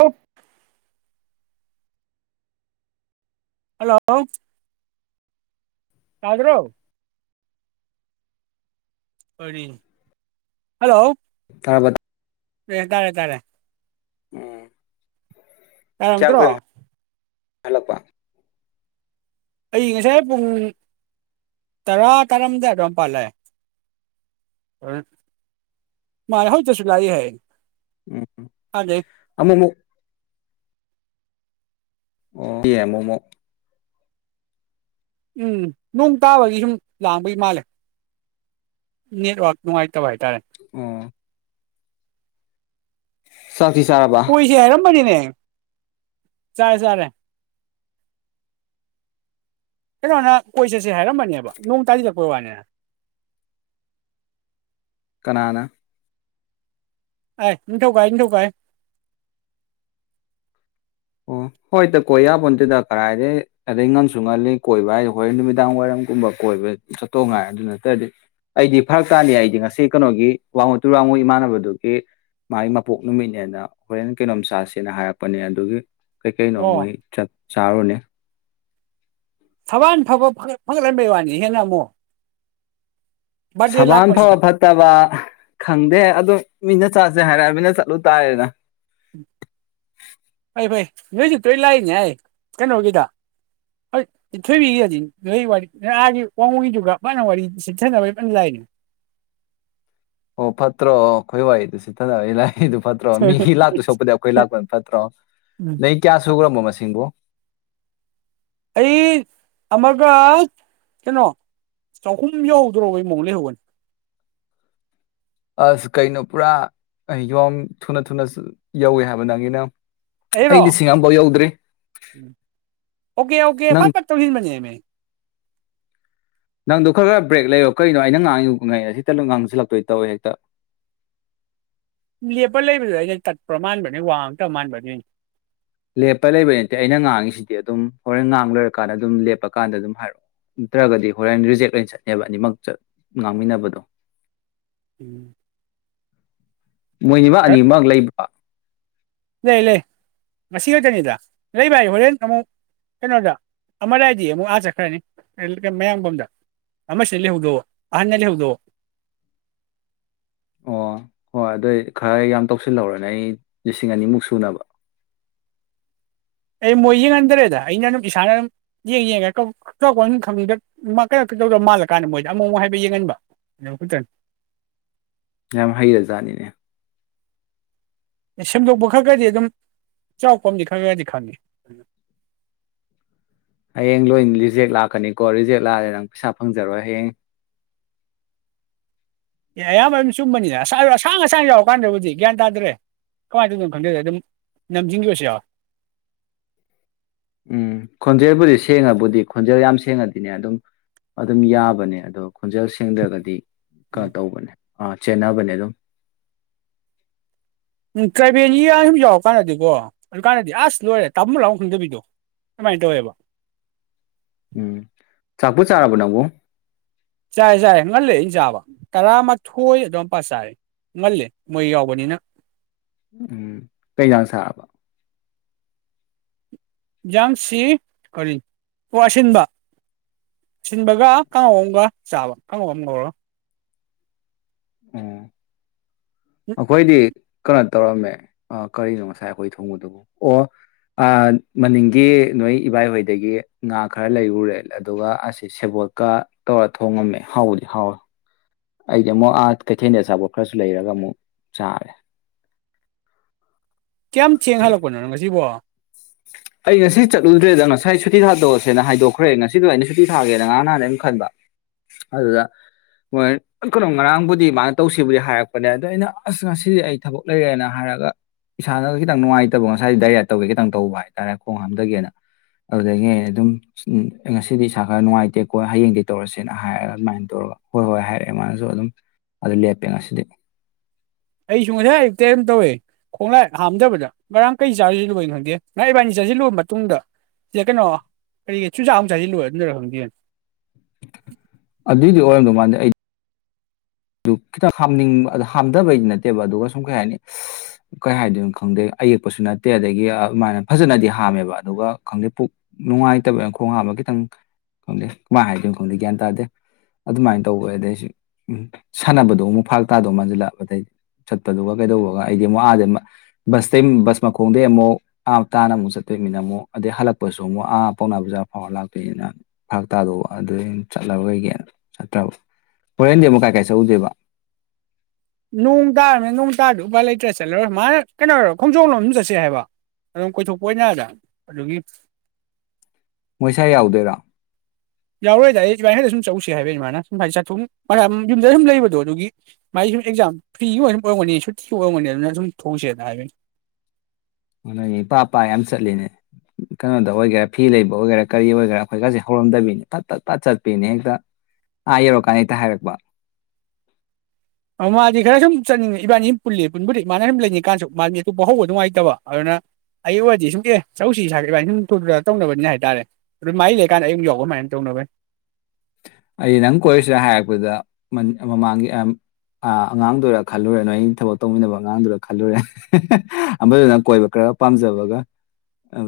ꯍ ꯍꯜꯂꯣ ꯀꯥꯒ꯭ꯔꯣ ꯍꯜꯂꯣ ꯇꯥꯔꯕ ꯑꯦ ꯇꯥꯔꯦ ꯇꯔꯦ ꯎꯝ ꯀꯝꯠꯇ꯭ꯔꯣ ꯍꯂꯄ ꯑꯩꯌ ꯉꯁꯥꯏ ꯄꯨꯡ ꯇꯔꯥ ꯇꯥꯔꯥꯝꯗꯥꯏ ꯑꯗꯨꯋꯥꯏꯝ ꯄꯥꯜꯂꯑꯦ ꯃꯥꯅꯦ ꯍꯧꯖꯤꯛꯇꯁꯨ ꯂꯥꯛꯏ ꯍꯥꯏ ꯎꯝ ꯑꯗꯩ ꯑꯃ ꯑꯣ ꯃꯣꯃꯣ ꯎꯝ ꯅꯣꯡ ꯇꯥꯕꯒꯤ ꯁꯨꯝ ꯂꯥꯡꯕꯩ ꯃꯥꯜꯂꯦ ꯅꯦꯠꯋꯥꯛ ꯅꯨꯡꯉꯥꯏꯇꯕ ꯍꯥꯏ ꯑ ꯀꯣꯏꯁ ꯍꯦꯔꯝꯝꯕꯅꯤꯅꯦ ꯆꯔꯦ ꯆꯥꯔꯦ ꯀꯩꯅꯣꯅ ꯀꯣꯏ ꯆꯠꯁꯦ ꯍꯥꯏꯔꯝꯕꯅꯦꯕ ꯅꯣꯡ ꯇꯥꯗꯤꯔꯛꯄꯩ ꯋꯥꯅꯤꯅ ꯀꯅꯥꯅ ꯑꯦ ꯏꯗꯣꯀ ꯏꯣ ꯀ ꯑꯣ ꯍꯣꯏꯗ ꯀꯣꯏ ꯌꯥꯕ ꯅꯠꯇꯦꯗ ꯀꯗꯥꯥꯏꯗꯩ ꯑꯗꯩ ꯉꯪꯁꯨ ꯉꯜꯂꯤ ꯀꯣꯏꯕ ꯍꯥꯏꯗꯤ ꯍꯣꯔꯦꯟ ꯅꯨꯃꯤꯗꯥꯡ ꯋꯥꯏꯔꯝꯒꯨꯝꯕ ꯀꯣꯏꯕ ꯆꯠꯇꯧ ꯉꯥꯏ ꯑꯗꯨ ꯅꯠꯇ꯭ꯔꯗꯤ ꯑꯩꯗꯤ ꯐꯔꯛ ꯇꯥꯅꯤ ꯑꯩꯗꯤ ꯉꯁꯤ ꯀꯩꯅꯣꯒꯤ ꯋꯥꯡꯉꯨ ꯇꯨꯔ ꯋꯥꯡꯉꯨ ꯏꯃꯥꯟꯅꯕꯗꯨꯒꯤ ꯃꯥꯒꯤ ꯃꯄꯣꯛ ꯅꯨꯃꯤꯠꯅꯦꯅ ꯍꯣꯔꯦꯟ ꯀꯩꯅꯣꯝ ꯆꯥꯁꯦꯅ ꯍꯥꯏꯔꯛꯄꯅꯦ ꯑꯗꯨꯒꯤ ꯀꯩꯀꯩꯅꯣ ꯑꯣ ꯃꯣꯏ ꯆꯠ ꯆꯥꯔꯣꯅꯦ ꯊꯕꯥꯟ ꯐꯕ ꯐꯒꯠꯍꯟꯕꯩ ꯋꯥꯅꯤ ꯍꯦꯟꯅ ꯑꯃꯨ ꯁꯕꯥꯟ ꯐꯕ ꯐꯠꯇꯕ ꯈꯪꯗꯦ ꯑꯗꯨ ꯃꯤꯅ ꯆꯠꯁꯦ ꯍꯥꯏꯔꯑ ꯃꯤꯅ ꯆꯠꯂꯨ ꯇꯥꯏꯌꯦꯦꯗ ꯎ ꯐꯩ ꯐꯩ ꯅꯣꯏꯁꯨ ꯇꯣꯏ ꯂꯥꯛꯏꯅꯦ ꯍꯥꯏ ꯀꯩꯅꯣꯒꯤꯗ ꯍꯣꯏ ꯁꯤꯤꯊꯣꯏꯕꯤꯒꯗꯤ ꯅꯣꯏ ꯋꯥꯔꯤꯥꯒꯤ ꯋꯥꯡꯉꯨꯒꯤꯗꯨꯒ ꯃꯥꯅ ꯋꯥꯔꯤ ꯁꯤꯤꯠꯊꯅꯕꯒꯤ ꯂꯣꯏꯅ ꯂꯥꯛꯏꯅꯦ ꯑꯣ ꯐꯠꯇ꯭ꯔꯣ ꯑꯩ ꯈꯣꯏ ꯋꯥꯏꯗꯨ ꯁꯤꯊꯅꯕ ꯑꯩ ꯂꯥꯏ ꯃꯤꯗꯨ ꯐꯠꯇ꯭ꯔꯣ ꯃꯤꯒꯤ ꯂꯥꯛꯇꯨ ꯁꯣꯛꯄꯗꯤ ꯑꯩꯈꯣꯏ ꯂꯥꯛꯄꯗꯨ ꯐꯠꯇ꯭ꯔꯣ ꯅꯗꯩ ꯀꯌꯥ ꯁꯨꯈ꯭ꯔꯝꯕꯣ ꯃꯁꯤꯡꯕꯨꯣ ꯑꯩ ꯑꯃꯒ ꯀꯩꯅꯣ ꯆꯍꯨꯝ ꯌꯧꯗ꯭ꯔꯣꯕꯩ ꯃꯑꯣꯡ ꯂꯩꯍꯧꯕꯅꯤ ꯑꯁ ꯀꯩꯅꯣ ꯄꯨꯔꯥ ꯑꯩ ꯌꯣꯝ ꯊꯨꯅ ꯊꯨꯅ ꯌꯧꯋꯦ ꯍꯥꯏꯕ ꯅꯪꯒꯤꯅ ꯑꯩꯔꯣ ꯑꯩ ꯂꯤꯁꯤꯡ ꯑꯃꯐꯥꯎ ꯌꯧꯗ꯭ꯔꯤ ꯑꯣꯀꯦ ꯑꯣꯀꯦ ꯅꯪ ꯐꯠ ꯐꯠ ꯇꯧꯁꯟꯕꯅꯦꯃꯦ ꯅꯪꯗꯣ ꯈꯔ ꯈꯔ ꯕ꯭ꯔꯦꯛ ꯂꯩꯔꯣ ꯀꯔꯤꯅꯣ ꯑꯩꯅ ꯉꯥꯡꯉꯤ ꯉ ꯁꯤꯇ ꯉꯥꯡꯁꯤꯜꯂꯛꯇꯣꯏ ꯇꯧꯋꯦ ꯍꯦꯛꯇ ꯂꯦꯞꯄ ꯂꯩꯕꯗꯨ ꯑꯩꯅ ꯇꯠꯄ ꯃꯥꯥꯟꯕ ꯅꯦꯋꯥꯛ ꯑꯝ ꯇꯧ ꯃꯥꯥꯟꯕ ꯑꯗꯨꯏꯅꯤ ꯂꯦꯞꯄ ꯂꯩꯕꯩ ꯅꯠꯇꯦ ꯑꯩꯅ ꯉꯥꯡꯉꯤꯁꯤꯗꯤ ꯑꯗꯨꯝ ꯍꯣꯔꯦꯟ ꯉꯥꯡ ꯂꯣꯏꯔꯀꯥꯟꯗ ꯑꯗꯨꯝ ꯂꯦꯞꯄ ꯀꯥꯟꯗ ꯑꯗꯨꯝ ꯍꯥꯏꯔꯛꯑꯣ ꯅꯠꯇ꯭ꯔꯒꯗꯤ ꯍꯣꯔꯦꯟ ꯔꯤꯖꯦꯛ ꯑꯣꯏꯅ ꯆꯠꯅꯦꯕ ꯑꯅꯤꯃꯛ ꯉꯥꯡꯃꯤꯟꯅꯕꯗꯣ ꯎꯝ ꯃꯣꯏꯅꯤꯃꯛ ꯑꯅꯤꯃꯛ ꯂꯩꯕ꯭ꯔꯣ ꯂꯩ ꯂꯩ ꯉꯁꯤ ꯈꯛꯇꯅꯤꯗ ꯂꯩ ꯚꯥꯏ ꯍꯣꯔꯦꯟ ꯑꯃꯨꯛ ꯀꯩꯅꯣꯗ ꯑꯃꯑꯥꯏꯗꯤ ꯑꯃꯨꯛ ꯑꯥ ꯆꯠꯈ꯭ꯔꯅꯤ ꯃꯌꯥꯡꯕꯝꯗ ꯑꯃꯁꯤꯅ ꯂꯩꯍꯧꯗꯣꯑꯣ ꯑꯍꯟꯅ ꯂꯩꯍꯧꯗꯣꯑꯣ ꯑꯣ ꯍꯣꯏ ꯑꯗꯣꯏ ꯈꯔ ꯌꯥꯝ ꯇꯧꯁꯜꯂꯧꯔꯣ ꯅꯩ ꯂꯤꯁꯤꯡ ꯑꯅꯤꯃꯨꯛ ꯁꯨꯅꯕ ꯑꯩ ꯃꯣꯏ ꯌꯦꯡꯍꯟꯗꯔꯦꯗ ꯑꯩꯅ ꯑꯗꯨꯝ ꯏꯁꯥꯅ ꯑꯗꯨꯝ ꯌꯦꯡ ꯌꯦꯡꯉꯒ ꯈꯪꯗꯧꯗ ꯃꯥꯜꯂꯀꯥꯟꯗ ꯃꯣꯏꯗ ꯑꯃꯨꯛ ꯑꯃꯨꯛ ꯍꯥꯏꯕ ꯌꯦꯡꯍꯟꯕ ꯈꯛꯇꯅꯤ ꯌꯥꯝ ꯍꯩ ꯔꯖꯥꯠꯅꯤꯅꯦ ꯁꯦꯝꯗꯣꯛꯄ ꯈꯔ ꯈꯔꯗꯤ ꯑꯗꯨꯝ ꯆꯥꯎꯔꯥꯛꯄ ꯑꯃꯗꯤꯗꯤ ꯈꯔ ꯈꯔꯗꯤ ꯈꯪꯉꯤ ꯍꯌꯦꯡ ꯂꯣꯏ ꯔꯤꯖꯦꯛ ꯂꯥꯛꯀꯅꯤꯀꯣ ꯔꯤꯖꯦꯛ ꯂꯥꯛꯑꯗꯤ ꯅꯪ ꯄꯩꯁꯥ ꯐꯪꯖꯔꯣꯏ ꯍꯌꯦꯡ ꯑꯦ ꯑꯌꯥꯝꯕ ꯑꯗꯨꯝ ꯆꯨꯝꯕꯅꯤꯅ ꯑꯁꯥ ꯑꯁꯥꯡ ꯑꯁꯥꯡꯕ ꯌꯥꯎꯔꯀꯥꯟꯗꯕꯨꯗꯤ ꯒ꯭ꯌꯥꯟ ꯇꯥꯗ꯭ꯔꯦ ꯀꯃꯥꯏꯅ ꯇꯧꯗꯣꯏꯅꯣ ꯈꯪꯗꯗ ꯑꯗꯨꯝ ꯅꯝꯖꯤꯟꯒꯤꯕꯁꯨ ꯌꯥꯎꯋꯦ ꯎꯝ ꯈꯣꯟꯖꯦꯜꯕꯨꯗꯤ ꯁꯦꯡꯉꯕꯨꯗꯤ ꯈꯣꯟꯖꯦꯜ ꯌꯥꯝ ꯁꯦꯡꯉꯗꯤꯅꯦ ꯑꯗꯨꯝ ꯑꯗꯨꯝ ꯌꯥꯕꯅꯦ ꯑꯗꯣ ꯈꯣꯟꯖꯦꯜ ꯁꯦꯡꯗ꯭ꯔꯒꯗꯤ ꯀ ꯇꯧꯕꯅꯦ ꯑ ꯆꯦꯟꯅꯕꯅꯦ ꯑꯗꯨꯝ ꯎꯝ ꯇ꯭ꯔꯥꯏꯕꯦꯜꯒꯤꯒ ꯁꯨꯝ ꯌꯥꯎꯔꯀꯥꯟꯗꯗꯤꯀꯣ ꯑꯗꯨ ꯀꯥꯟꯗꯗꯤ ꯑꯁ ꯂꯣꯏꯔꯦ ꯇꯥꯕꯝ ꯂꯥꯛꯐꯝ ꯈꯪꯗꯕꯤꯗꯣ ꯑꯗꯨꯃꯥꯏꯅ ꯇꯧꯋꯦꯕ ꯎꯝ ꯆꯥꯛꯄꯨ ꯆꯥꯔꯕꯣ ꯅꯣꯕꯨ ꯆꯥꯔꯦ ꯆꯥꯔꯦ ꯉꯜꯂꯦ ꯑꯩꯅ ꯆꯥꯕ ꯇꯔꯥꯃꯊꯣꯏ ꯑꯗꯨꯋꯥꯏꯄꯥ ꯆꯥꯔꯦ ꯉꯜꯂꯦ ꯃꯣꯏ ꯌꯥꯎꯕꯅꯤꯅ ꯎꯝ ꯀꯩꯖꯥꯡ ꯆꯥꯔꯕ ꯌꯦꯟꯁꯥꯡꯁꯤ ꯀꯔꯤꯟ ꯑꯣ ꯑꯁꯤꯟꯕ ꯑꯁꯤꯟꯕꯒ ꯀꯥꯡꯉꯧ ꯑꯃꯒ ꯆꯥꯕ ꯀꯥꯡꯉꯧ ꯑꯃ ꯉꯧꯔ ꯎꯝ ꯑꯈꯣꯏꯗꯤ ꯀꯩꯅꯣ ꯇꯧꯔꯝꯃꯦ ꯀꯔꯤꯅꯣ ꯉꯁꯥꯏ ꯑꯩꯈꯣꯏ ꯊꯣꯡꯕꯗꯨꯕꯨ ꯑꯣ ꯃꯅꯤꯡꯒꯤ ꯅꯣꯏ ꯏꯕꯥꯏꯍꯣꯏꯗꯒꯤ ꯉꯥ ꯈꯔ ꯂꯩꯔꯨꯔꯦ ꯑꯗꯨꯒ ꯑꯁꯤ ꯁꯦꯕꯣꯠꯀ ꯇꯧꯔ ꯊꯣꯡꯉꯝꯃꯦ ꯍꯥꯎꯕꯨꯗꯤ ꯍꯥꯎꯋꯦ ꯑꯩꯗꯤ ꯑꯃꯨꯛ ꯑꯥ ꯀꯩꯊꯦꯜꯗ ꯑꯆꯥꯄꯣꯠ ꯈꯔꯁꯨ ꯂꯩꯔꯒ ꯑꯃꯨꯛ ꯆꯥꯔꯦ ꯀꯌꯥꯝ ꯊꯦꯡ ꯍꯜꯂꯛꯄꯅꯣ ꯅꯪ ꯉꯁꯤꯕꯣ ꯑꯩ ꯉꯁꯤ ꯆꯠꯂꯨꯗ꯭ꯔꯦꯗ ꯉꯁꯥꯏ ꯁꯨꯇꯤ ꯊꯥꯗꯣꯛꯑꯁꯦꯅ ꯍꯥꯏꯗꯣꯛꯈ꯭ꯔꯦ ꯉꯁꯤꯗꯣ ꯑꯩꯅ ꯁꯨꯇꯤ ꯊꯥꯒꯦꯅ ꯉꯔꯥꯡ ꯅꯍꯥꯟꯅ ꯑꯗꯨꯝ ꯈꯟꯕ ꯑꯗꯨꯗ ꯃꯣꯏ ꯀꯩꯅꯣ ꯉꯔꯥꯡꯕꯨꯗꯤ ꯃꯥꯅ ꯇꯧꯁꯤꯕꯨꯗꯤ ꯍꯥꯏꯔꯛꯄꯅꯦ ꯑꯗꯣ ꯑꯩꯅ ꯑꯁ ꯉꯁꯤꯗꯤ ꯑꯩ ꯊꯕꯛ ꯂꯩꯔꯦꯅ ꯍꯥꯏꯔꯒ ꯏꯁꯥꯅꯒ ꯈꯤꯇꯪ ꯅꯨꯡꯉꯥꯏꯇꯕ ꯉꯁꯥꯏꯗꯤ ꯗꯥꯏꯔꯤꯌꯥ ꯇꯧꯒꯦ ꯈꯤꯇꯪ ꯇꯧꯕ ꯍꯥꯏꯅ ꯍꯥꯏꯇꯥꯔꯦ ꯈꯣꯡ ꯍꯥꯝꯗꯒꯦꯅ ꯑꯗꯨꯗꯒꯤ ꯑꯩ ꯑꯗꯨꯝ ꯉꯁꯤꯗꯤ ꯏꯁꯥ ꯈꯔ ꯅꯨꯡꯉꯥꯏꯇꯦꯀꯣ ꯍꯌꯦꯡꯗꯩ ꯇꯧꯔꯁꯦꯅ ꯍꯥꯏꯔꯒ ꯑꯗꯨꯃꯥꯏꯅ ꯇꯧꯔꯒ ꯍꯣꯏ ꯍꯣꯏ ꯍꯥꯏꯔꯛꯑꯦ ꯃꯥꯅꯁꯨ ꯑꯗꯨꯝ ꯑꯗꯨ ꯂꯦꯞꯄꯦ ꯉꯁꯤꯗꯤ ꯑꯩꯁꯨ ꯉꯁꯥꯏ ꯑꯌꯨꯛ ꯇꯩ ꯑꯗꯨꯝ ꯇꯧꯋꯦ ꯈꯣꯡꯂꯥꯏ ꯍꯥꯝꯗꯕꯗ ꯉꯔꯥꯡ ꯀꯩ ꯆꯥꯔꯁꯤꯜꯂꯨꯕꯩꯅꯣ ꯈꯪꯗꯦ ꯉ ꯏꯕꯥꯏꯅꯤ ꯆꯥꯁꯤꯜꯂꯨꯕ ꯃꯇꯨꯡꯗ ꯁꯤꯗ ꯀꯩꯅꯣ ꯀꯔꯤꯒꯤ ꯆꯨꯖꯥꯛ ꯑꯃ ꯆꯥꯁꯤꯜꯂꯨ ꯑꯗꯨꯔ ꯈꯪꯗꯦꯅ ꯑꯗꯨꯏꯗꯤ ꯑꯣꯏꯔꯝꯗꯧ ꯃꯥꯟꯗꯦ ꯑꯩ ꯑꯗꯨ ꯈꯤꯇꯪ ꯍꯥꯝꯅꯤꯡꯕ ꯑꯗꯨ ꯍꯥꯝꯊꯕꯩꯗꯤ ꯅꯠꯇꯦꯕ ꯑꯗꯨꯒ ꯁꯨꯝ ꯀꯩ ꯍꯥꯏꯅꯤ ꯀꯩ ꯍꯥꯏꯗꯣꯏꯅꯣ ꯈꯪꯗꯦ ꯑꯌꯦꯛꯄꯁꯨ ꯅꯠꯇꯦ ꯑꯗꯒꯤ ꯑꯗꯨꯃꯥꯏꯅ ꯐꯖꯅꯗꯤ ꯍꯥꯝꯃꯦꯕ ꯑꯗꯨꯒ ꯈꯪꯗꯦ ꯄꯨꯛ ꯅꯨꯡꯉꯥꯏꯇꯕꯅ ꯈꯣꯡ ꯍꯥꯝꯕ ꯈꯤꯇꯪ ꯈꯪꯗꯦ ꯀꯃꯥꯏꯅ ꯍꯥꯏꯗꯣꯏꯅꯣ ꯈꯪꯗꯦ ꯒ꯭ꯌꯥꯟ ꯇꯥꯗꯦ ꯑꯗꯨꯃꯥꯏꯅ ꯇꯧꯕ ꯑꯗꯩꯁꯤ ꯎꯝ ꯁꯥꯟꯅꯕꯗꯣ ꯑꯃꯨꯛ ꯐꯥꯔꯛ ꯇꯥꯗꯧ ꯃꯥꯟꯁꯤꯜꯂꯛꯑ ꯑꯗꯩ ꯆꯠꯄꯗꯨꯒ ꯀꯩꯗꯧꯕꯒ ꯑꯩꯗꯤ ꯑꯃꯨꯛ ꯑꯥꯗꯩ ꯕꯁꯇꯩ ꯕꯁ ꯃꯈꯣꯡꯗꯩ ꯑꯃꯨꯛ ꯑꯥ ꯇꯥꯅ ꯑꯃꯨꯛ ꯆꯠꯇꯣꯏꯅꯤꯅ ꯑꯃꯨꯛ ꯑꯗꯩ ꯍꯜꯂꯛꯄꯁꯨ ꯑꯃꯨꯛ ꯑꯥ ꯄꯥꯎꯅꯥ ꯕꯖꯥꯔ ꯐꯥꯎꯔ ꯂꯥꯛꯇꯣꯏꯅꯤꯅ ꯐꯥꯔꯛ ꯇꯥꯗꯣ ꯑꯗꯨ ꯆꯠꯂꯕꯩꯒꯤ ꯆꯠꯇ꯭ꯔꯕ ꯐꯣꯔꯦꯟꯗꯤ ꯑꯃꯨꯛ ꯀꯥꯏꯥꯏ ꯁꯧꯗꯦꯕ ꯅꯣꯡ ꯇꯥꯔꯝꯅꯤꯟ ꯅꯣꯡ ꯇꯥꯔꯗ ꯎꯄꯥꯥꯏ ꯂꯩꯇ꯭ꯔꯦ ꯆꯠꯂꯔ ꯃꯥꯅ ꯀꯩꯅ ꯑꯣꯏꯔꯣ ꯈꯣꯡꯖꯣꯝ ꯂꯣꯝ ꯆꯠꯁꯦ ꯍꯥꯏꯕ ꯑꯗꯨꯝ ꯀꯣꯏꯊꯣꯛꯄ ꯑꯣꯏꯅꯗ ꯑꯗꯨꯒꯤ ꯃꯣꯏꯁꯥꯏ ꯌꯥꯎꯗꯣꯏꯔꯥ ꯌꯥꯎꯔꯣꯏꯗꯗꯥꯏ ꯑꯩ ꯁꯃꯥꯏ ꯍꯦꯛꯇ ꯁꯨꯝ ꯆꯧꯁꯤꯦ ꯍꯥꯏꯕꯩꯅꯤ ꯃꯥꯅ ꯁꯨꯝ ꯍꯥꯏꯗꯤ ꯆꯠꯊꯣꯛ ꯃꯥ ꯌꯨꯝꯗ ꯁꯨꯝ ꯂꯩꯕꯗꯣ ꯑꯗꯨꯒꯤ ꯃꯥꯒꯤ ꯁꯨꯝ ꯑꯦꯛꯖꯥꯝ ꯐ꯭ꯔꯤꯒꯤ ꯑꯣꯏꯅ ꯑꯗꯨꯝ ꯑꯣꯏꯔꯝꯒꯅꯤ ꯁꯨꯇꯤ ꯑꯣꯏꯔꯝꯒꯅꯤ ꯑꯗꯨꯅ ꯁꯨꯝ ꯊꯣꯛꯣꯡꯁꯦꯅ ꯍꯥꯏꯕꯅꯤ ꯅꯣꯏꯅꯤ ꯄꯥ ꯄꯥ ꯌꯥꯝ ꯆꯠꯂꯦꯅꯦ ꯀꯩꯅꯣꯗ ꯑꯣꯏꯒꯦꯔꯥ ꯐꯤ ꯂꯩꯕ ꯑꯣꯏꯒꯦꯔꯥ ꯀꯔꯤ ꯑꯣꯏꯒꯦꯔꯥ ꯑꯩꯈꯣꯏꯒꯥꯁꯦ ꯍꯧꯔꯝꯗꯕꯤꯅꯤ ꯐꯠ ꯐꯠ ꯐꯠ ꯆꯠꯄꯤꯅꯦ ꯍꯦꯛꯇ ꯑꯥ ꯌꯧꯔꯛꯀꯥꯟꯗ ꯍꯦꯛꯇ ꯍꯥꯏꯔꯛꯄ ꯃꯥꯗꯤ ꯈꯔ ꯁꯨꯝ ꯆꯠꯅꯤꯡꯉ ꯏꯕꯥꯅꯤ ꯁꯨꯝ ꯄꯨꯜꯂꯤ ꯄꯨꯟꯕꯗꯤ ꯏꯃꯥꯅ ꯁꯨꯝ ꯂꯩꯅꯤꯡꯀꯥꯟꯁꯨ ꯃꯥꯗꯤ ꯑꯇꯣꯞꯄ ꯍꯧꯕ ꯅꯨꯡꯉꯥꯏꯇꯕ ꯑꯗꯨꯅ ꯑꯩ ꯑꯣꯏꯔꯗꯤ ꯁꯨꯝ ꯑꯦ ꯆꯔꯧꯁꯤ ꯁꯥ ꯏꯕꯥꯅꯤ ꯁꯨꯝ ꯊꯨꯗ ꯇꯧꯅꯕꯅꯤ ꯍꯥꯏ ꯇꯔꯦ ꯑꯗꯨ ꯃꯥꯥꯏ ꯂꯩꯀꯥꯟꯗ ꯑꯩ ꯑꯃꯨꯛ ꯌꯥꯎꯕꯃꯥꯏꯅ ꯇꯧꯅꯕꯅꯦ ꯑꯩ ꯅꯪ ꯀꯣꯏꯔꯨꯁꯤꯔ ꯍꯥꯏꯔꯛꯄꯗ ꯃꯥꯡꯒꯤ ꯑ ꯑꯉꯥꯡꯗꯨꯔ ꯈꯜꯂꯨꯔꯦ ꯅꯣꯏ ꯑꯩ ꯊꯕꯛ ꯇꯧꯃꯤꯟꯅꯕ ꯑꯉꯥꯡꯗꯨꯔ ꯈꯜꯂꯨꯔꯦ ꯑꯃꯗꯨꯅꯪ ꯀꯣꯏꯕ ꯈꯔ ꯄꯥꯝꯖꯕꯒ ꯑ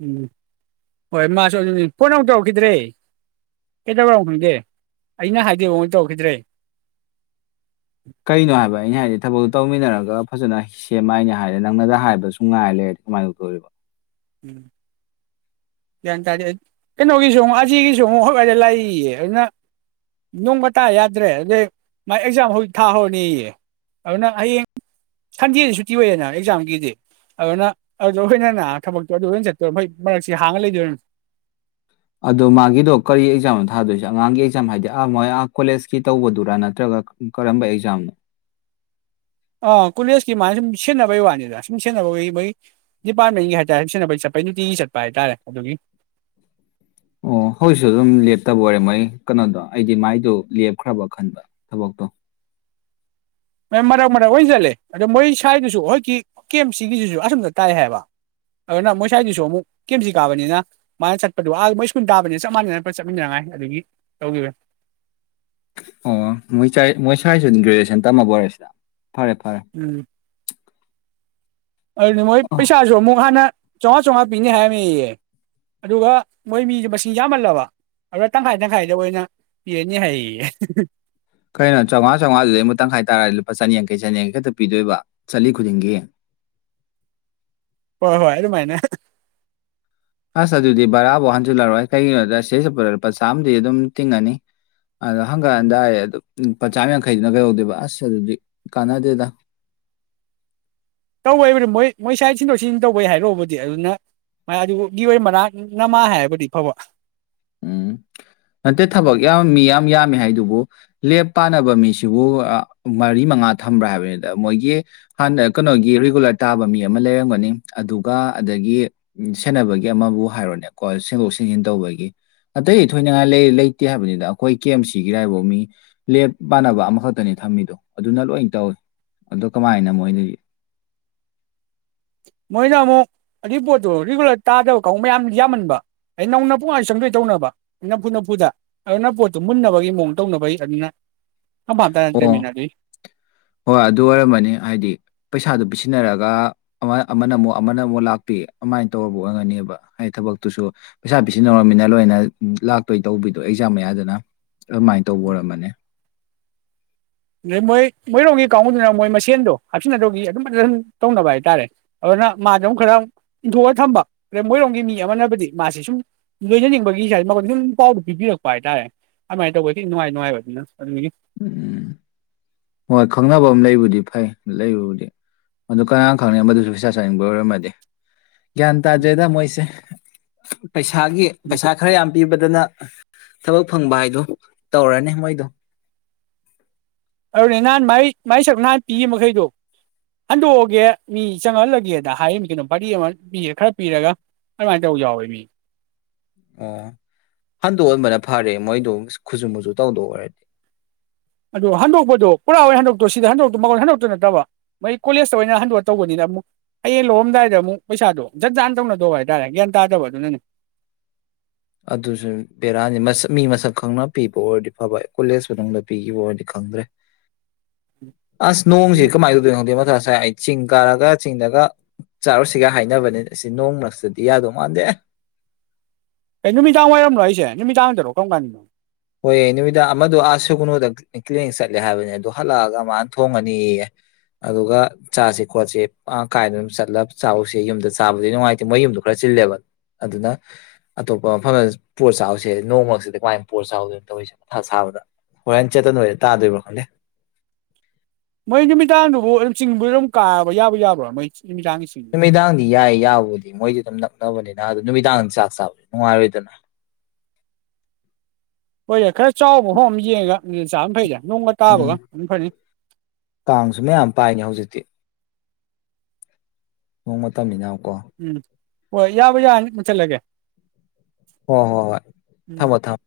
ꯎꯝ ꯍꯣꯏ ꯃꯥꯁꯨ ꯑꯗꯨ ꯐꯣꯟ ꯑꯃꯣꯛ ꯇꯧꯔꯛꯈꯤꯗ꯭ꯔꯦ ꯀꯩꯗꯧꯔꯝꯅꯣ ꯈꯪꯗꯦ ꯑꯩꯅ ꯍꯥꯏꯗꯤꯕꯥꯎ ꯃ ꯇꯧꯈꯤꯗ꯭ꯔꯦ ꯀꯩꯅꯣ ꯍꯥꯏꯕ ꯑꯩꯅ ꯍꯥꯏꯗꯤ ꯊꯕꯛꯇꯣ ꯇꯧꯃꯤꯟꯅꯔꯒ ꯐꯖꯅ ꯁꯦꯝꯃ ꯍꯥꯏꯅꯦ ꯍꯥꯏꯔꯦ ꯅꯪꯅꯗ ꯍꯥꯏꯕꯁꯨ ꯉꯥꯏ ꯂꯩꯔꯗꯤ ꯀꯃꯥꯏꯅ ꯇꯧꯗꯧꯔꯤꯕ ꯎꯝ ꯒ꯭ꯌꯥꯟ ꯇꯥꯔꯦ ꯀꯩꯅꯣꯒꯤꯁꯨ ꯑꯃꯨꯛ ꯑꯁꯤꯒꯤꯒꯤꯁꯨ ꯑꯃꯨꯛ ꯍꯣꯏꯋꯥꯏꯗ ꯂꯥꯛꯏꯌꯦ ꯑꯗꯨꯅ ꯅꯣꯡꯒ ꯇꯥ ꯌꯥꯗ꯭ꯔꯦ ꯑꯗꯨꯗꯩ ꯃꯥꯥꯏ ꯑꯦꯛꯖꯥꯝ ꯍꯧꯖꯤꯛ ꯊꯥꯍꯧꯔꯅꯦꯌꯦ ꯑꯗꯨꯅ ꯍꯌꯦꯡ ꯁꯟꯗꯦꯗꯤ ꯁꯨꯇꯤ ꯑꯣꯏꯌꯦꯅ ꯑꯦꯛꯖꯥꯝꯒꯤꯗꯤ ꯑꯗꯨꯅ ꯑꯗꯨꯗ ꯑꯩꯈꯣꯏꯅ ꯊꯕꯛꯇꯣ ꯑꯗꯨꯣꯏ ꯆꯠꯇꯣꯏꯣꯏ ꯃꯔꯛꯁꯤ ꯍꯥꯡꯉ ꯂꯩꯗꯣꯏꯅꯤ ꯑꯗꯣ ꯃꯥꯒꯤꯗꯣ ꯀꯔꯤ ꯑꯦꯛꯖꯥꯝꯅꯣ ꯊꯥꯗꯣꯏꯁꯦ ꯑꯉꯥꯡꯒꯤ ꯑꯦꯛꯖꯥꯝ ꯍꯥꯏꯗꯤ ꯑꯥ ꯃꯣꯏ ꯑꯥ ꯀꯣꯂꯦꯖꯀꯤ ꯇꯧꯕꯗꯨꯔꯥ ꯅꯠꯇ꯭ꯔꯒ ꯀꯔꯝꯕ ꯑꯦꯛꯖꯥꯝꯅꯣ ꯑꯥ ꯀꯣꯂꯦꯖꯀꯤ ꯃꯥꯅ ꯁꯨꯝ ꯁꯦꯟꯅꯕꯩ ꯋꯥꯅꯤꯗ ꯁꯨꯝ ꯁꯦꯟꯅꯩ ꯃꯣꯏ ꯗꯤꯄꯥꯔꯠꯃꯦꯟꯒꯤ ꯍꯥꯏꯇꯥꯔꯦ ꯁꯨꯝ ꯁꯦꯟꯅꯕꯩ ꯆꯠꯄꯩ ꯅꯨꯡꯇꯤꯒꯤ ꯆꯠꯄ ꯍꯥꯏ ꯇꯥꯔꯦ ꯑꯗꯨꯒꯤ ꯑꯣ ꯍꯧꯁꯨ ꯑꯗꯨꯝ ꯂꯦꯞꯇꯕ ꯑꯣꯏꯔꯦ ꯃꯣꯏ ꯀꯩꯅꯣꯗꯣ ꯑꯩꯗꯤ ꯃꯥꯏꯗꯣ ꯂꯦꯞꯈ꯭ꯔꯕ ꯈꯟꯕ ꯊꯕꯛꯇꯣ ꯃꯦꯝ ꯃꯔꯛ ꯃꯔꯛ ꯑꯣꯏꯅ ꯆꯠꯂꯦ ꯑꯗꯣ ꯃꯣꯏ ꯁ꯭ꯋꯥꯏꯒꯤꯁꯨ ꯍꫭꯏꯀꯤ ꯀꯦꯝꯞ ꯁꯤꯒꯤꯁꯤꯁꯨ ꯑꯁꯨꯝꯝꯗ ꯇꯥꯏ ꯍꯥꯏꯕ ꯑꯗꯨꯅ ꯃꯣꯏ ꯁ꯭ꯋꯥꯏꯗꯨꯁꯨ ꯑꯃꯨꯛ ꯀꯦꯝꯁꯤ ꯀꯥꯕꯅꯤꯅ ꯃꯥꯅ ꯆꯠꯄꯗꯨ ꯑ ꯃꯣꯏ ꯏꯁ꯭ꯀꯨꯜ ꯇꯥꯕꯅꯤꯅ ꯆꯞ ꯃꯥꯟꯅꯅ ꯆꯠꯃꯤꯟꯅꯉꯥꯏ ꯑꯗꯨꯒꯤ ꯇꯧꯈꯤꯕꯅꯦ꯫ ꯑꯣ ꯃꯣꯏ ꯃꯣꯏ ꯁꯥꯏꯁꯨ ꯒ꯭ꯔꯦꯖꯨꯋꯦꯁꯟ ꯇꯝꯃꯕꫭꯏꯔꯦ ꯁꯤꯗ ꯐꯔꯦ ꯐꯔꯦ ꯑꯗꯨꯗꯤ ꯃꯣꯏ ꯑꯣ ꯄꯩꯁꯥꯁꯨ ꯑꯃꯨꯛ ꯍꯥꯟꯅ ꯆꯧꯉꯥ ꯆꯧꯉꯥ ꯄꯤꯅꯤ ꯍꯥꯏꯔꯝꯃꯤꯌꯦ ꯑꯗꯨꯒ ꯃꯣꯏ ꯃꯤꯗꯨ ꯃꯁꯤꯡ ꯌꯥꯝꯃꯜꯂꯕ ꯑꯗꯨꯗ ꯇꯪꯈꯥꯏ ꯇꯪꯈꯥꯏꯗ ꯑꯣꯏꯅ ꯄꯤꯔꯅꯤ ꯍꯥꯏꯌꯦꯌꯦ ꯀꯩꯅꯣ ꯆꯥꯃꯉꯥ ꯆꯥꯝꯉꯥꯗ ꯑꯃꯨ ꯇꯪꯈꯥꯏ ꯇꯥꯔꯗꯤ ꯂꯨꯄꯥ ꯆꯅꯤꯌꯥꯡꯈꯩ ꯆꯅꯤꯌꯥꯡꯈꯩ ꯈꯛꯇ ꯄꯤꯗꯣꯏꯕ ꯆꯂꯤ ꯈꯨꯗꯤꯡꯒꯤ ꯍꯣꯏ ꯍꯣꯏ ꯑꯗꯨꯃꯥꯏꯅ ꯑꯁ ꯑꯗꯨꯗꯤ ꯕꯔꯥꯕꯧ ꯍꯟꯖꯤꯜꯂꯛꯔꯣꯏ ꯀꯩꯒꯤꯅꯣꯗ ꯁꯤꯗꯩ ꯆꯠꯄꯥ ꯂꯨꯄꯥ ꯆꯥꯝꯃꯗꯤ ꯑꯗꯨꯝ ꯇꯤꯡꯉꯅꯤ ꯑ ꯍꯪꯒꯠ ꯎꯝ ꯍꯟꯗꯥ ꯑꯦ ꯑꯗꯨ ꯂꯨꯄꯥ ꯆꯥꯝ ꯌꯥꯡꯈꯩꯗꯨꯅ ꯀꯩꯍꯧꯗꯦꯕ ꯑꯁ ꯑꯗꯨꯗꯤ ꯀꯥꯟꯅꯗꯦꯗ ꯇꯧꯋꯦ ꯕꯅꯤ ꯃꯣꯏ ꯃꯣꯏ ꯁꯥꯏꯗ ꯁꯤꯟꯗꯣꯛ ꯁꯤꯟ ꯇꯧꯕꯩ ꯍꯥꯏꯔꫭꯕꯨꯗꯤ ꯑꯗꯨꯅ [unintelligible] ꯃꯅꯥꯛ ꯅꯃꯥ ꯍꯥꯏꯔꯕꯨꯗꯤ ꯐꯕ꯫ ꯎꯝ ꯅꯠꯇꯦ ꯊꯕꯛ ꯌꯥꯝ ꯃꯤ ꯌꯥꯝ ꯌꯥꯝꯃꯤ ꯍꯥꯏꯗꯨꯕꯨ ꯂꯦꯕꯄꯥꯟꯅꯕ ꯃꯤꯁꯤꯕꯨ ꯃꯔꯤ ꯃꯉꯥ ꯊꯝꯕ꯭ꯔꯥ ꯍꯥꯏꯕꯅꯤꯗ ꯃꯣꯏꯒꯤ ꯍꯥꯟꯅ ꯀꯩꯅꯣꯒꯤ ꯔꯤꯒꯨꯂꫪ ꯇꯥꯕ ꯃꯤ ꯑꯃ ꯂꯩꯔꯝꯒꯅꯤ, ꯑꯗꯨꯒ ꯑꯗꯒꯤ ꯁꯦꯟꯅꯕꯒꯤ ꯑꯃꯕꯨ ꯍꯥꯏꯔꯣꯅꯦꯀꯣ ꯁꯦꯡꯗꯣꯛ ꯁꯦꯡꯖꯤꯟ ꯇꯧꯕꯒꯤ꯫ ꯑꯇꯩ ꯊꯣꯏꯅꯉꯥꯏ ꯂꯩ ꯂꯩꯇꯦ ꯍꯥꯏꯕꯅꯤꯗ ꯑꯩꯈꯣꯏ ꯀꯦ ꯑꯦꯝ ꯁꯤꯒꯤꯔ ꯍꯥꯏꯐꯧ ꯃꯤ ꯂꯦꯞ ꯄꯥꯟꯅꯕ ꯑꯃꯈꯛꯇꯅꯤ ꯊꯝꯃꯤꯗꯣ ꯑꯗꯨꯅ ꯂꯣꯏ ꯇꯧꯏꯤ ꯑꯗꯣ ꯀꯃꯥꯏꯅ ꯃꯣꯏꯅꯗꯤ꯫ ꯃꯣꯏꯅ ꯑꯃꯨꯛ ꯑꯗꯨꯒꯤ ꯄꯣꯠꯇꯨ ꯔꯤꯒꯨꯂꫪ ꯇꯥꯗꯕ ꯀ ꯃꯌꯥꯝ ꯌꯥꯝꯃꯟꯕ ꯑꯩ ꯅꯧꯅ ꯄꯨꯡꯉꯥ ꯆꯪꯗꯣꯏ ꯇꯧꯅꯕ ꯅꯝꯐꯨ ꯅꯝꯐꯨꯗ ꯑꯗꯨꯅ ꯄꯣꯠꯇꯨ ꯃꯨꯟꯅꯕꯒꯤ ꯃꯑꯣꯡ ꯇꯧꯅꯕꯩ ꯑꯗꯨꯅ ꯐꯝꯐꯥꯝ ꯑꯣ ꯇꯥꯅꯗ꯭ꯔꯤꯃꯤꯅ ꯑꯗꯨꯏ ꯍꯣꯏ ꯑꯗꯨ ꯑꯣꯏꯔꯝꯃꯅꯤ ꯍꯥꯏꯗꯤ ꯄꯩꯁꯥꯗꯨ ꯄꯤꯁꯤꯟꯅꯔꯒ ꯑꯃ ꯑꯃꯅꯃꯨꯛ-ꯑꯃꯅꯃꯨꯛ ꯂꯥꯛꯄꯤ ꯑꯃꯥꯏꯅ ꯇꯧꯕ ꯑꯣꯏꯒꯅꯦꯕ ꯍꯥꯏꯗꯤ ꯊꯕꯛꯇꯨꯁꯨ ꯄꯩꯁꯥ ꯄꯤꯁꯤꯟꯅꯧꯔꯃꯤꯅ ꯂꯣꯏꯅ ꯂꯥꯛꯇꯣꯏ ꯇꯧꯕꯤꯗꯣ ꯑꯦꯛꯖꯥꯝ ꯃꯌꯥꯗꯅ꯫ ꯑꯗꯨꯃꯥꯏꯅ ꯇꯧꯕ ꯎꯝ ꯑꯣꯏꯔꯝꯃꯅꯤ꯫ ꯑꯗꯩ ꯃꯣꯏ ꯃꯣꯏꯔꯣꯝꯒꯤ ꯀꯥꯡꯕꯨꯗꯨꯅ ꯃꯣꯏ ꯃꯁꯦꯟꯗꯣ, ꯍꯥꯞꯆꯤꯟꯅꯗꯧꯒꯤ ꯑꯗꯨꯝ ꯐꯖ ꯑꯗꯨꯝ ꯇꯧꯅꯕ ꯍꯥꯏꯇꯥꯥꯔꯦ ꯑꯗꯨꯅ ꯃꯥꯖꯤ ꯑꯃꯨꯛ ꯈꯔ ꯏꯟꯊꯣꯛꯑ ꯊꯝꯕ ꯑꯗꯩ ꯃꯣꯏꯔꯣꯝꯒꯤ ꯃꯤ ꯑꯃꯅꯕꯨꯗꯤ ꯃꯥꯁꯤ ꯁꯨꯝ ꯂꯣꯏꯖꯅꯤꯡꯕꯒꯤ ꯃꯉꫭꯟ ꯗꯨꯝ ꯄꯥꯎꯗꫭ ꯄꯤꯕꯤꯔꯛꯄ ꯍꯥꯏꯇꯥꯔꯦ ꯑꯗꯨꯃꯥꯏꯅ ꯇꯧꯕ ꯈꯤ ꯅꯨꯡꯉꯥꯏ ꯅꯨꯡꯉꯥꯏꯕ ꯑꯗꯨꯅ ꯑꯗꯨꯒꯤ꯫ ꯎꯝ ꯍꯣꯏ ꯈꯪꯅꯕ ꯑꯃ ꯂꯩꯕꯨꯗꯤ ꯐꯩ ꯂꯩꯕꯕꯨꯗꯤ ꯑꯗꯨ ꯀꯅꯥ ꯈꯪꯅꯤ ꯃꯗꯨꯁꯨ ꯄꯩꯁꯥ ꯆꯥꯅꯤꯡꯕ ꯑꯣꯏꯔꯝꯃꯗꯤ꯫ ꯒ꯭ꯌꯥꯟ ꯇꯥꯗ꯭ꯔꯦ ꯃꯣꯏꯁꯦ꯫ ꯄꯩꯁꯥꯒꯤ ꯄꯩꯁꯥ ꯈꯔ ꯌꯥꯝ ꯄꯤꯕꯗꯅ ꯊꯕꯛ ꯐꯪꯕ ꯍꯥꯏꯗ ꯇꯧꯔꯅꯤ ꯃꯣꯏꯗꯣ [inaudible] ꯑꯗꯨꯅꯦ ꯅꯍꯥꯟ ꯃꯥꯏ ꯃꯥꯏ ꯁꯛ ꯅꯍꯥꯟ ꯄꯤꯈꯤꯕ ꯃꯈꯩꯗꯣ ꯍꯟꯗꯣꯛꯑꯒꯦ ꯃꯤ ꯆꯪꯍꯜꯂꯒꯦꯗ ꯍꯥꯏꯔꯤꯃꯤ ꯀꯩꯅꯣ ꯐꯔꯤ ꯑꯃ ꯈꯔ ꯄꯤꯔꯒ ꯑꯗꯨꯃꯥꯏꯅ ꯇꯧ ꯌꯥꯎꯋꯦ ꯃꯤ ꯑꯣ ꯍꯟꯗꯣꯛꯍꯟꯕꯅ ꯐꯔꯦ ꯃꯣꯏꯗ ꯈꯨꯁꯨꯨ ꯃꯨꯁꯨ ꯇꯧꯗꯣꯛ ꯑꯣꯏꯔꯗꯤ꯫ ꯑꯗꯨꯣ ꯍꯟꯗꯣꯛꯄꯗꯣ ꯄꯨꯔꯥ ꯑꯣꯏꯅ ꯍꯟꯗꯣꯛꯇꯣ ꯁꯤꯗ ꯍꯟꯗꯣꯛꯇꯣ ꯃꯃꯜ ꯍꯟꯗꯣꯛꯇꯨ ꯅꯠꯇꯕ, ꯃꯩ ꯀꯣꯂꯦꯖꯇ ꯑꯣꯏꯅ ꯍꯟꯗꯣꯛꯑ ꯇꯧꯕꯅꯤꯅ ꯑꯃꯨꯛ, ꯍꯌꯦꯡ ꯂꯧꯔꯝꯗꯥꯏꯗ ꯑꯃꯨꯛ ꯄꯩꯁꯥꯗꯣ, ꯖꯟ ꯖꯥꯥꯟ ꯇꯧꯅꯗꯧꯕ ꯍꯥꯏ ꯇꯔꯦ ꯒ꯭ꯌꯥꯟ ꯇꯥꯗꯕ ꯑꯗꯨꯅꯅꯦ꯫ ꯑꯗꯨꯁꯨ ꯕꯦꯔꯥꯅꯤ ꯃꯤ ꯃꯁꯛ ꯈꯪꯅ ꯄꯤꯕ ꯑꯣꯏꯔꯗꯤ ꯐꯕ ꯀꯣꯂꯦꯖ ꯃꯅꯨꯡꯗ ꯄꯤꯈꯤꯕ ꯑꯣꯏꯔꯗꯤ ꯈꯪꯗ꯭ꯔꯦ꯫ ꯑꯁ ꯎꯝ ꯅꯣꯡꯁꯤ ꯀꯃꯥꯏ ꯇꯧꯗꯨꯏꯅꫭ ꯈꯪꯗꯦ ꯃꯊꯥ ꯁ ꯉꯁꯥꯏ ꯆꯤꯡ ꯀꯥꯔꯒ ꯆꯤꯡꯗꯒ ꯆꯥꯔꯨꯁꯤꯒ ꯍꯥꯏꯅꯕꯅꯤ ꯁꯤ ꯅꯣꯡꯃ ꯃꯔꯛꯇꯗꯤ ꯌꯥꯗꯧ ꯃꯥꯟꯗꯦ꯫ ꯀꯩ ꯅꯨꯃꯤꯗꯥꯡ ꯋꯥꯏꯔꯝꯂꯣ ꯍꯥꯏꯁꯦ ꯅꯨꯃꯤꯗꯥꯡꯗꯔꫭ ꯀꯔꯝ ꯀꯥꯟꯗꯅꯣ꯫ ꯍꯣꯏꯌꯦ ꯅꯨꯃꯤꯗꯥꯡ ꯑꯃꯗꯣ ꯑꯥ ꯁꯒꯨꯅꯨꯗ [unintelligible] ꯆꯠꯂꯦ ꯍꯥꯏꯕꯅꯤ ꯑꯗꯨ ꯍꯜꯂꯛꯑꯒ ꯃꯥꯅ ꯊꯣꯡꯉꯅꯤꯌꯦ, ꯑꯗꯨꯒ ꯆꯥꯥꯁꯦ ꯈꯣꯠꯁꯤ ꯀꯥꯏꯅ ꯑꯗꯨꯝ ꯆꯠꯂꯒ ꯆꯥꯛꯁꯤꯦ ꯌꯨꯝꯗ ꯆꯥꯕꯗꯤ ꯅꯨꯡꯉꯥꯏꯇꯦ ꯃ ꯌꯨꯝꯗꯣ ꯈꯔ ꯆꯤꯜꯂꯦꯕ ꯑꯗꯨꯅ ꯑꯇꯣꯞꯄ ꯃꯐꯝꯗ ꯄꯣꯠ ꯆꯥꯎꯁꯦ ꯅꯣꯡꯃꯁꯤꯗ ꯀꯃꯥꯏ ꯄꯣꯠ ꯆꯥꯎꯗꫭꯅꫭ ꯇꯧꯔꯤꯁꯦ ꯃꯊꯥ ꯁꯥꯕꯗ ꯍꯣꯔꯦꯟ ꯆꯦꯠꯇꯟ ꯑꯣꯏꯅ ꯇꯥꯗꯣꯏꯕ꯭ꯔꯣ ꯈꯟꯗꯦ꯫ ꯃꯣꯏ ꯅꯨꯃꯤꯗꯥꯡꯗꯨꯕꯨ ꯑꯗꯨꯝ ꯆꯤꯡꯕ ꯑꯗꯨꯝ ꯀꯥꯕ ꯌꯥꯕ ꯌꯥꯕ꯭ꯔꯥ ꯃꯣꯏ ꯆꯤ ꯅꯨꯃꯤꯗꯥꯡꯗꯤ ꯌꯥꯏ ꯌꯥꯕꯕꯨꯗꯤ ꯃꯣꯏꯗꯤ ꯑꯗꯨꯝ ꯅꯛ ꯅꯕꯅꯤꯅ ꯑꯗꯨ ꯅꯨꯃꯤꯗꯥꯡꯗꯝ ꯆꯥꯛ ꯆꯥꯕ ꯅꯨꯡꯉꯥꯏꯔꯣꯏꯗꯅ꯫ ꯍꯣꯏ ꯌꯥꯏ ꯈꯔ ꯆꯥꯎꯕ ꯍꯣ ꯑꯃ ꯌꯦꯡꯑꯒ ꯌꯦꯟ ꯆꯥꯕꯅ ꯐꯩꯗ꯫ ꯅꯣꯡꯃ ꯇꯥꯕꯒ ꯎꯝ ꯑꯗꯨꯝ ꯐꯅꯤ꯫ ꯀꯥꯡꯁꯨ ꯃꯌꯥꯝ ꯄꯥꯏꯅꯤ ꯍꯧꯖꯤꯛꯇꯤ꯫ ꯅꯣꯡ ꯃꯇꯝꯅꯤꯅ ꯎꯝ ꯍꯣꯏ ꯌꯥꯕ ꯌꯥꯅꯤ ꯃꯨꯊꯠꯂꯒꯦ꯫ ꯍꯣꯏ ꯍꯣꯏ ꯍꯣꯏ ꯊꯝꯃꯣ-ꯊꯝꯃꯣ꯫